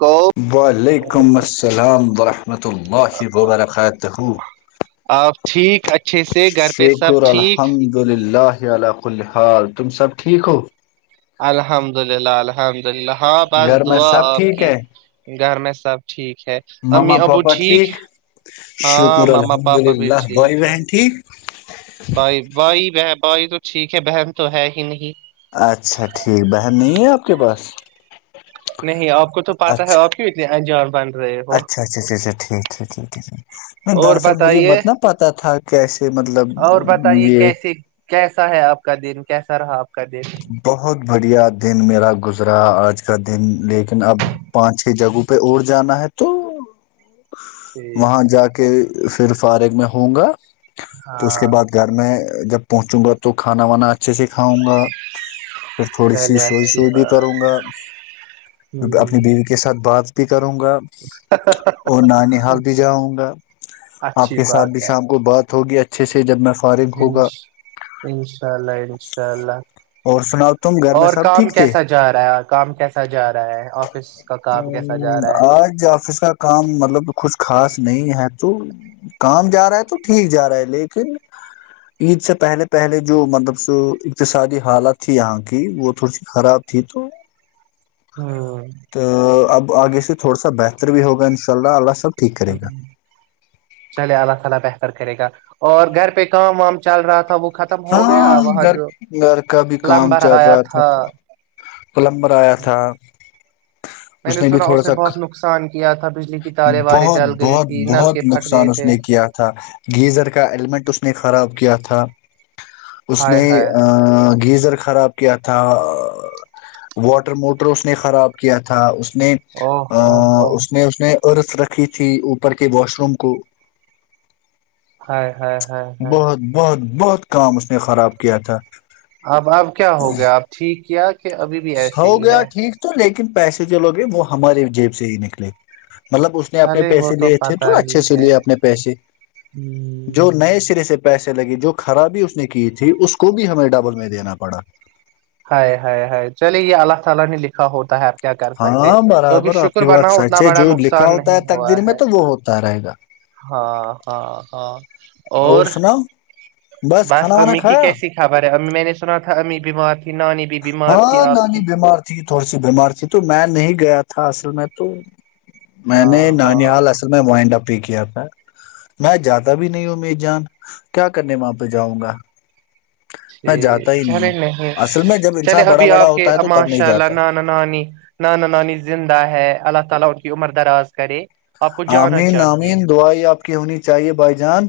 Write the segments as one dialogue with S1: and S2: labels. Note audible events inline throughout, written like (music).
S1: کو
S2: والالڈ ععلیکم السلام ورحمۃ اللہ وبرکاتہ (unintelligible)
S1: ا ٹھیک ہے (unintelligible)
S2: شخر الحمد اللہ (unintelligible) جی اللہ اللہال تم سب ٹھیک ہو (unintelligible)
S1: الحمد للہ الحمد (unintelligible) دلہ آپس
S2: گھر میں
S1: دعا
S2: سب
S1: آپ
S2: ٹھیک
S1: کی
S2: ہے
S1: گھر میں (unintelligible) سب ٹھیک (inaudible)
S2: مما
S1: امی ابو
S2: پاپا ٹھیک
S1: ہے ہاں
S2: شکر
S1: ماما
S2: الحمد
S1: پاپا بھی
S2: اللہ بھائی
S1: ٹھیک ہے
S2: بہن ٹھیک (unintelligible)
S1: بھائی بھائی ب (unintelligible) بائی تو ٹھیک ہے بہن تو ہے ہی نہیں (unintelligible)
S2: اچھا ٹھیک بہن نہیں ہے آپ کے پاس (unintelligible)
S1: نہیں اب (inaudible) کو تو پاتا ہے
S2: اچھا
S1: اور کی اتنے انج (unintelligible)
S2: اچھا اچھا اچھا اچھا ٹھیک ھیک ٹھیک
S1: اور
S2: دراصل مجھے
S1: بتائیے
S2: مت نہ پتہ تھا کیسے مطلب
S1: اور بتائیے
S2: یہ
S1: کیسے کیسا ہے آپ کا دن
S2: (unintelligible)
S1: کیسا رہا آپ (unintelligible)
S2: بہت بڑھیا دن میرا گز (unintelligible) گزرا آج کا دن لیکن اب پانچ ہی جگہوں پہ اور جانا ہے تو (inaudible)
S1: ٹھیک
S2: وہاں جا کے (unintelligible) پھر فارغ میں ہوں گا (unintelligible) تو اس کے
S1: ہاں
S2: بعد گھر میں جب (unintelligible) پہنچوں گا تو کھانا وانا اچھے سے کھاؤں گا (unintelligible) پھر تھوڑی سی
S1: چلے
S2: سوئی
S1: اچھی
S2: سوئی بھی
S1: بات
S2: کروں گا اپنی
S1: ہ
S2: بیوی کے ساتھ بات بھی کروں گا اور نانی حال بھی جاؤں گا آپ
S1: اچھی
S2: کے ساتھ
S1: بات
S2: بھی شام کو بات ہوگی اچھا چھ جب میں فارغ ہوگا
S1: انا انشاء اللہ انشاء اللہ
S2: اور سناؤ تم گھر میں
S1: اور
S2: سب
S1: کام
S2: ٹھیک تھے
S1: کیسا جا رہا ہے کام کیسا جا رہا ہے آفس کا کام کیسا جا رہا
S2: ہ
S1: ہے
S2: آج آفس کا کام مطلب کھ خاص نہیں ہے تو کام جا رہا ہے تو ٹھیک جا رہا ہے لیکن عید سے پہلے پہلے جو مطلب س اقتصادی حالت تھی یہاں کی وہ تھوڑی سی خراب تھی تو
S1: ہوں
S2: تو اب آگے سے تھوڑا سا بہتر بھی ہوگا ا ان شاء اللہ اللہ سب ٹھیک کرے
S1: ہ
S2: گا
S1: چلے اللہ تعالی ب کرے گا اور گھر پہ کام وام چل رہا تھا وہ ختم ہو
S2: ہاں
S1: گیا وہاں
S2: گھر
S1: جو
S2: گھر کا بھی کام
S1: پلمبر
S2: چل
S1: آیا
S2: رہا تھا پلمبر آیا تھا
S1: میں
S2: اس نے بھی
S1: سنا
S2: تھوڑا سا
S1: بہت نقصان کیا تھا بجلی کی تارے وارے
S2: بہت
S1: جل گئی
S2: بہت
S1: تھی نل کے
S2: بہت
S1: پھٹ گئے
S2: نقصان اس
S1: تھے
S2: نے کیا تھا گیزر کا ایلیمنٹ اس نے خراب کیا تھا اس
S1: ہائے
S2: نے
S1: ہائے ہائے،
S2: گیزر خراب کیا تھا واٹر موٹر اس نے خراب کیا تھا اس اس نے
S1: اوہ اوہ اوہ
S2: اس اس نے ار رکھ رکھی تھی اوپر کے واش روم کو
S1: ہ (inaudible) ہاں ہاں ہاں
S2: بہت بہت بہت کام اس نے خراب کیا تھا
S1: اب اب کیا ہو گیا آپ ٹھیک کیا کہ ابھی بھی ایسے
S2: ہو
S1: ہی
S2: گیا
S1: ہے
S2: ٹھیک تو لیکن پیسے جو لگے وہ ہماری جیب سے ہی نکلے مطلب اس نے اپنے
S1: چلے وہ
S2: پیسے لیے ا تھے
S1: پتہ
S2: تو
S1: ہی
S2: اچھے سے
S1: ہے
S2: لیے اپنے پیسے
S1: ہوں
S2: جو نئے سرے سے پیسے لگی جو خرابی اس نے کی تھی اس کو بھی ہمیں ڈبل میں دینا پڑا
S1: ائے ہائے ہائے چلیں یہ اللہ تعالی نے لکھا ہوتا کیا کر سکتے
S2: ہاں
S1: تو بھی
S2: برابر آپ
S1: شکر
S2: کی بات
S1: بناؤ اتنا
S2: سچ ہے
S1: بڑا
S2: جو لکھا
S1: نقصان
S2: ہوتا
S1: نہیں
S2: ہے
S1: ہوا
S2: تقدیر میں
S1: ہے
S2: تو وہ ہوتا رہے گا
S1: ہاں ہاں ہاں اور بس
S2: کھانا وانا
S1: امی کی
S2: کھایا
S1: کیسی کابر ہے امی میں نے سنا تھا امی بھی بیمات نانی بھی بیمار تھی
S2: ہاں
S1: آپ کی
S2: نانی بیمار تھی تھوڑی سی بیمار تھی تو میں نہیں گیا تھا اصل میں تو میں
S1: ہاں
S2: نے
S1: ہاں
S2: نحال اصل میں مڈا (unintelligible) کیا تھا میں جاتا بھی نہیں ہوںمی جان کیا کرنے وہاں پہ جاؤں گا میں جاتا
S1: ٹھیک
S2: ہی نہیں
S1: چلے
S2: اصل میں
S1: چلے
S2: انسان بڑا
S1: ابھی
S2: بڑا
S1: آپ کے
S2: ہوتا ہے تو تب نہیں
S1: ماشاء اللہ
S2: جاتا
S1: نانا نانی نانا نانی زندہ ہے اللہ تعالی اس کی عمر دراز کرے آپ کو جانا
S2: آمین
S1: چاہیے
S2: آمین دعائی آپ کی ہونی چاہیے بھائی جان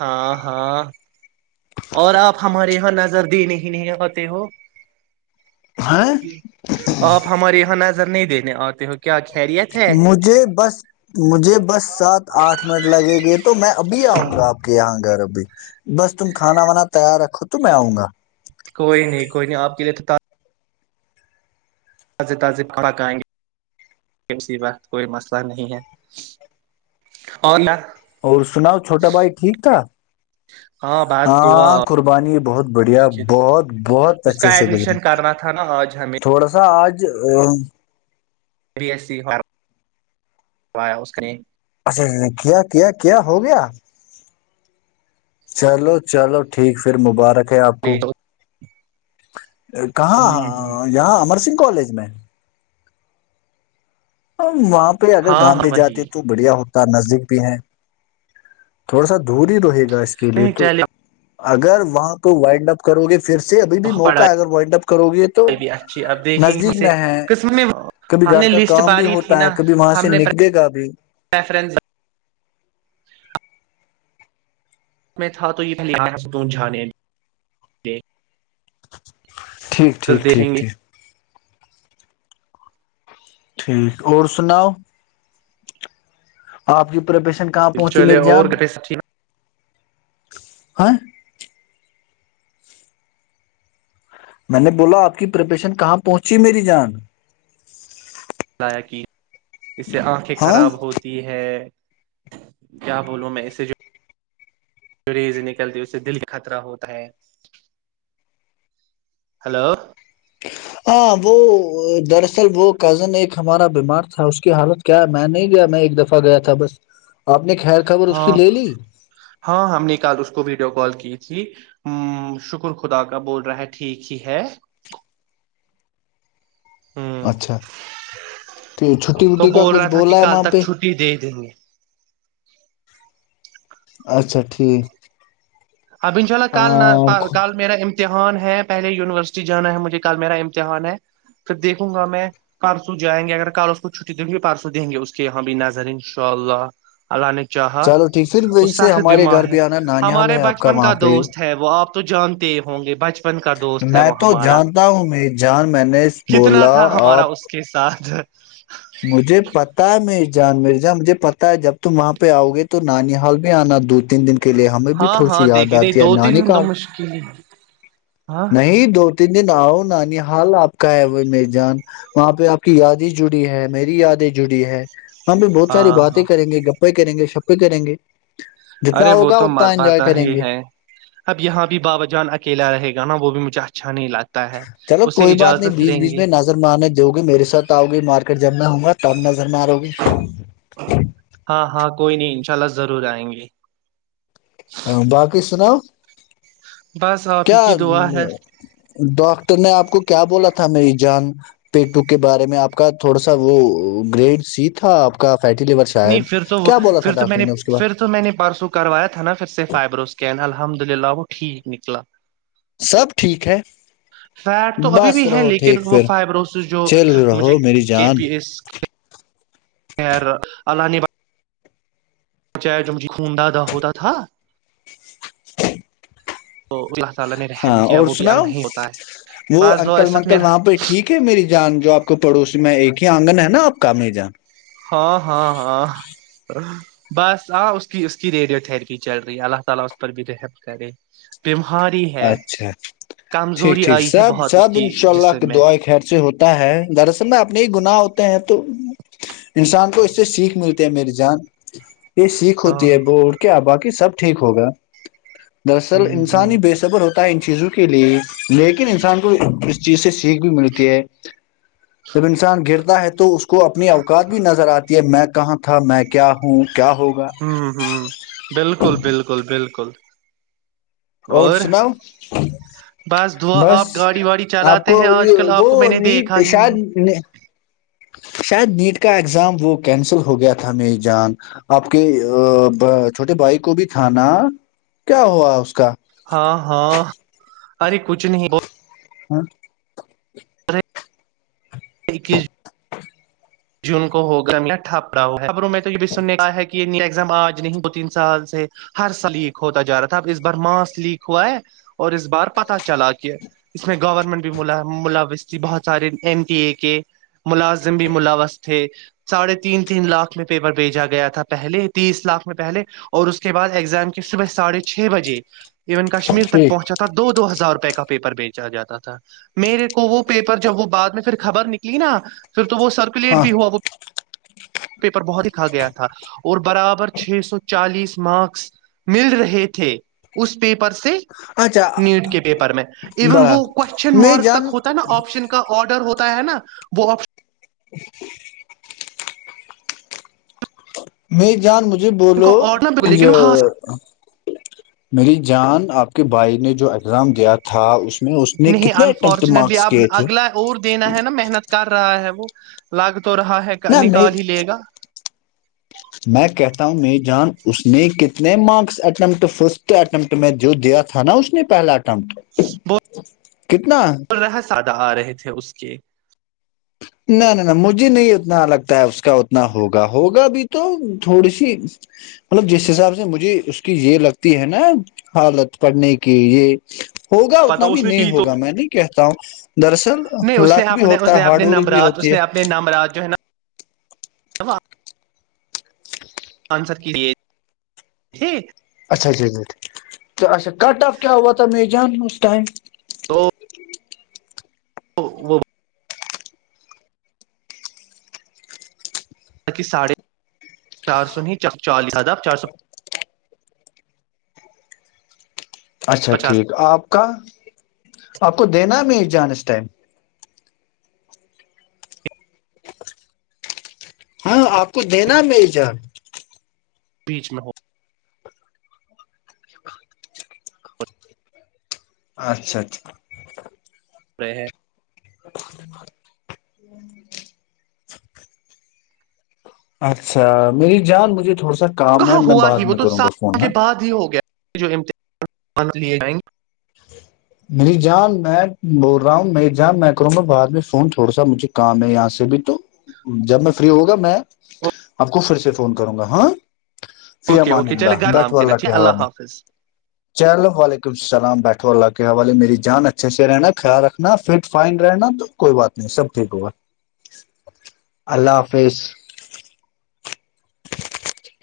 S1: ہاں ہاں اور آپ ہمارے یہاں نظر دینے ہی نہیں قتے ہو
S2: ہیں
S1: آپ ہمارے یہاں نظر نہیں دیک آتے ہو کیا خیریت ہے
S2: مجھے بس مجھے بس سات آٹھ منٹ لگے گی تو تو میں ابھی آؤں گا آپ کے یہاں گھر بس تم کھانا وانا تیار رکھو تو میں آؤں گا
S1: کوئی نہیں کوئی نہیں آپ کے لیے تو تاز تازڑئیں گے کسی وقت کوئی مسئلہ نہیں ہے اور نہ (unintelligible) (inaudible)
S2: اور سناؤ چھوٹا بھائی ٹھیک تھا
S1: ہاں بس دعا
S2: ہاں قربانی بہت بڑھیا بہت بہت
S1: اس کا
S2: اچھے سے گزری
S1: ایڈمیشن کرنا تھا نا آج ہمیں
S2: تھوڑا سا آج ہ (inaudible)
S1: بی ایس سیا اس نے (unintelligible) (inaudible)
S2: اچھا کیا کیا کیا ہو گیا چلو چلو ٹھیک پھر مبارک کیا آپ کو (inaudible) کہاں یہاں امر سنگھ کالج میں اور وپ (unintelligible) پہ اگر
S1: ہاں ہاں
S2: گاندے
S1: وہی
S2: جاتے تو بڑھیا ہوتا نزدیک بھی ہیں تھوڑا سا دوری رہے گا اس کے لیے
S1: نہیں
S2: تو
S1: چلے
S2: اگر وہاں کو وائنڈ اپ کرو گے پھر سے ابھی بھی موقع ہے
S1: پڑھائی
S2: اگر وائنڈ اپ کرو گے تو
S1: بھی اچھی اب دیکھیں گے
S2: نزدیک
S1: سے
S2: میں ہے
S1: قسم میں
S2: کبھی
S1: ہم
S2: گھر
S1: نے
S2: کا
S1: لسٹ
S2: کام بھی
S1: باری تھی
S2: ہوتا ہے
S1: نا
S2: کبھی وہاں
S1: ہم
S2: سے
S1: نے
S2: نکلے گا بھی
S1: پریفرنس میں تھا تو یہ پ ت جھانے (unintelligible)
S2: ٹھیک
S1: پھر
S2: ٹھیک ٹھیک
S1: دیکھیں
S2: ٹھیک
S1: گے
S2: ٹھیک اور سناؤ آپ کی پیشنٹ کہاں پہنچو
S1: چلے
S2: میری
S1: اور
S2: جان
S1: گٹے سبھی
S2: ہ (inaudible) میں نے بولا آپ کی پرپیشن کہاں پہنچی میری جان
S1: ائع کی اس سے آنکھیں
S2: ہاں
S1: خراب ہوتی ہے کیا بولوں میں اسے جو گریز نکلتی اس سے دل خطرہ ہوتا ہے ہلو
S2: ہاں وہ دراصل وہ کزن ایک ہمارا بیمار تھا اس کی حالت کیا ہے میں نہیں گیا میں ایک دفعہ گیا تھا بس آپ نے خیر خبر اس کی
S1: ہاں
S2: لے لی
S1: ہاں ہم نے کل اس کو ویڈیو کال کی ج ہ شکر خدا کا بول رہا ہے ٹھیک ہی ہے ہ
S2: اچھا تو چھٹی
S1: تو
S2: وٹی کا
S1: بول
S2: کچھ
S1: رہا تھا کہ
S2: بولا ہے
S1: کل
S2: وہاں
S1: تک
S2: پہ
S1: چھٹی دے دیں گے
S2: اچھا ٹھیک
S1: اب ان شاء اللہ کال
S2: ہاں
S1: کال میرا امتحان ہے پہلے یونیورسٹی جانا ہے مجھے کل میرا امتحان ہے پھر دیکوں گا میں پرسوں جائیں گے اگر کل اس کو چھٹی دوں گی پرسوں دیں گے اس کے یہاں بھی نظر انشاء اللہ اللہ نے چاہا
S2: چلو ٹھیک پھر وہی سے ہمارے گھر بھی آنا نانیال ہے آپ کا
S1: بن کا
S2: وہاں پہ
S1: دوست ہے وہ آپ تو جانتے ہی ہوں گے بچ
S2: میں تو جانتا ہوں میری جان میں نے
S1: کتنا
S2: بولا
S1: تھا ہمارا
S2: آپ
S1: اس کے ساتھ
S2: مجھے پتا ہے میری جان مرزا مجھے پتا ہے جب تم وہاں پہ آؤ گے تو نانی ہال بھی آنا دو تین دن کے لیے ہمیں بھی
S1: ہاں
S2: تھوڑی سی
S1: ہاں
S2: یاد
S1: دیکھیے نہیں
S2: آتی ہے
S1: دو
S2: نانی
S1: تین دن تو
S2: کال
S1: مشکل ہی ہاں
S2: نہیں دو تین دن آؤ نانی حال آپ کا ہے وہ م جان وہاں پہ آپ کی یادیں جڑی ہے میری یادیں جڑی ہے ہماں بھی بہت ساری
S1: ہاں
S2: باتیں
S1: ہاں
S2: کریں گے گ پے کریں گے شپے کریں گے جتنا
S1: ارے وہ
S2: ہوگا
S1: تو
S2: اتنا
S1: مات
S2: انجوائے کریں
S1: ہی
S2: گے
S1: ہے اب یہاں بھی بابا جان اکیلا رہے گا نا وہ بھی مجھ جاچ
S2: چلو کوئی بات نہیں بیچ
S1: لیں
S2: بیچ
S1: گے
S2: میں نظر مارنے جؤ گے میرے سات آؤ گے مارکیٹ جب میں ہوں گا ھر مارو گی
S1: ہاں ہاں کوئی نہیں ان شاء اللہ ضرور آئیں گے
S2: ہاں باقی سناؤ
S1: بس آپ ہی
S2: کیا
S1: کی دعا ہے
S2: ڈاکٹر نے آپ کو کیا بولا تھا تھا میری جان پیٹو کے بارے میں آپ کا تھوڑا سا وہ گریڈ سی تھا آپ کا فیٹی لیور
S1: نہیں
S2: شاید
S1: پھر تو وہ
S2: کیا بولا
S1: پھر
S2: تھا
S1: تو میں
S2: ڈاکٹر
S1: نے
S2: اس کے بعد
S1: پھر تو میں نے پرسوں کروایا تھا نا پھر سے فائبرو اسکین الحمد للہ وہ ٹھیک نکلا
S2: سب ٹھیک ہے
S1: فیٹ تو ابھی
S2: بس
S1: بھی ہے
S2: رہو ٹھیک
S1: لیکن وہ
S2: پھر
S1: فائبروسس جو
S2: چل رہو
S1: مجھے
S2: میری
S1: کے
S2: جان
S1: پی ایس خیر اللہ نے ب چ جو مجھے خون داد ہوتا تھا
S2: (inaudible)
S1: ا (inaudible)
S2: ہاں اور سناؤ وہ
S1: بس دو
S2: انکل
S1: عزت
S2: ونکل
S1: میرا
S2: وہاں پہ ٹھیک ہے میری جان جو آپ کو پڑوسی میں ایک ہی آنگن ہے نا آپ کا م جان
S1: ہاں ہاں ہاں (inaudible) ہے
S2: اچھا ٹھیک
S1: کمزوری
S2: ٹھیک
S1: آئی ہے
S2: سب
S1: بہت
S2: سب
S1: اس کی
S2: ان شاء اللہ
S1: جسم میں
S2: دعا خیر سے ہوتا ہے دراصل میں اپنے ہی گناہ ہوتا ہیں تو انسان کو اس سے سیکھ ملتی ہے میری جان یہ سیکھ
S1: ہاں
S2: ہوتی ہے ب ا کیا باقی کہ سب ٹھیک ہوگا (unintelligible) دراصل
S1: ہوں
S2: انسانی
S1: ہوں
S2: ہی بیےسک (unintelligible) ان چیزوں کے لیے لیکن انسان کو اس چیز سے سیکھ بھی ملتی ہے جب انسان گرتا ہے تو اس کو (unintelligible) کو اپنی اوقات بھی نظر آتی ہے میک (unintelligible) کہاں تھا میں کیا ہوں (unintelligible)
S1: ہوں ہوں بالکل بالکل بالکل (unintelligible)
S2: اور سناؤ
S1: دعا
S2: بس
S1: آپ گاڑی واڑی
S2: آپ کو
S1: چلاتے ہیں آج کل
S2: وہ
S1: آپ کو میں نے
S2: نیٹ
S1: دیکھا ہی
S2: شاید
S1: نہیں
S2: (unintelligible) شاید نیٹ کا ایگزام وہ کینسل ہو گیا تھا میری جان آپ کے چھوٹے بھائی کو بھی تھا نا کیا ہوا اس کا (unintelligible)
S1: ہاں ہاں (unintelligible) ارے کچھ نہیں ب (unintelligible)
S2: ہاں (inaudible)
S1: ایکک (inaudible) جون کو ہوگا ٹھاپڑا ہو (unintelligible) خبروں میں تو یہو نے کہا کہ یہ (unintelligible) آج نہیں دو تین سال سے ہر سال لیک ہوتا جا رہا تھا اب اس بار ماس لیک ہوا ہے اور اس بار پتا چلا کہ اس میں گورنمنٹ بھی ملث تھی بہت سارے این ٹی اے کے (unintelligible) ملازم بھی ملاوث (inaudible) تھے ساڑھے تین تین لاکھ میں پیپر بھیجا گیا تھا پہلے تیس لاکھ میں پہلے اور اس کے بعد ایگزام (unintelligible) کے صبح ساڑھے چھ بجے ایون کشمیر تک
S2: ٹھیک
S1: پہنچا تھا دو ہزار (unintelligible) کا پیپر بیچا جاتا تھا میرے کو وہ پیپر جب وہ بع میں پھر خبر نکلی نا پھر تو وہ سب (unintelligible) پلیٹ
S2: ہاں
S1: بھی ہوا وہ (unintelligible) پیپر بہت دکھا گیا تھا اور برابر چھ سو چالیس مارکس مل رہے تھے اس (unintelligible) پیپر سے
S2: اچھا
S1: نیٹ کے پیپر میں ایون
S2: بڑا
S1: وہ کوشچن
S2: میں
S1: مارک تک
S2: جان
S1: ہوتا ہے نا آپشن کا آرڈر ہوتا ہے نا وہ آپشن
S2: (unintelligible) نہیں جان مجھے جی
S1: کا
S2: بولو
S1: آرڈر
S2: ج
S1: لیکن ہاں
S2: میری جان آپ کے بھائی نے جو اگزام دیا تھا اس میں اس نے
S1: نہیں
S2: کتنے اٹمپٹ
S1: انفارچونیٹلی
S2: مارکس
S1: اب
S2: کیے تھے
S1: اگلا اور دینا ہے نا محنت کر رہا ہے وہ لگتا تو رہا ہے
S2: نہ میں
S1: نکال ہی لے گا
S2: میں کہتا ہوں نہیں جان اس نے کتنے مارکس اٹمپٹ فرسٹ اٹمپٹ میں جو دیا تھا نا اس نے پہلا اٹپ کم کتنا
S1: بول رہا سادہ آ رہے تھے اس کے
S2: نہ نہ نہ مجھے نہیں اتنا لگتا ہے اس کا اتنا ہوگا ہوگا بھی تو تھوڑی سی مطلب جس حساب سے مجھے اس کی یہ لگتی ہے نا حالت پڑنے کی یہ ہوگا
S1: پتا
S2: اتنا بھی
S1: اس نے
S2: نہیں
S1: کی تو
S2: ہوگا میں نہیں کہتا ہوں دراصل لک بھی ہوتا ہے ہارڈ بھی
S1: رات اس
S2: ہوتی ہے
S1: نے اپنے نام رات جو ہے نا ہاں آنسر کی لیے ج
S2: تو اچھا کٹ آف کیا ووا می جان ٹائم
S1: تو وہ حالہ ساڑھے چار سو نہیں چالیس آداب چار سو
S2: اچھا
S1: پچاس
S2: ٹھیک آپ کا آپ کو دینا بھی جان اس ٹائم ہاں آپ کو دینا مل جا
S1: بیچ میں ہو
S2: اچھا اچھا
S1: پڑے ہیں
S2: (inaudible) اچھا میری جان مجھے تھوڑ س ا کام ہے
S1: کہاں
S2: میں
S1: ہوا
S2: بعد
S1: ہی وہ
S2: میں
S1: تو
S2: کروں گا فون
S1: سال کے
S2: ہاں
S1: بعد ہی ہو گیا جو ات لی جائیں گے
S2: میری جان میں بول رہا ہوں میری جان میں کروں گا بعد میں فون تھوڑا سا مجھے کام ہے یہاں سے بھی تو جب میں فری ہوگا میں
S1: گے
S2: آپ کو پھر سے فون کروں گا ہاں فی
S1: اوکے
S2: امان
S1: اوکے چلے
S2: اللہ
S1: گا
S2: بیٹھو
S1: کہنا
S2: اللہ کے
S1: ٹھیک
S2: حوالے
S1: حافظ
S2: چلو وعلیکم ولیکمسلامٹ (inaudible) تو اللہ کے حوالے میری جان اچھے سے رہنا خیال رکھنا فٹ فائن رہنا تو کوئی بات نہیں سب ٹھیک ہوگا اللہ حافظ (unintelligible)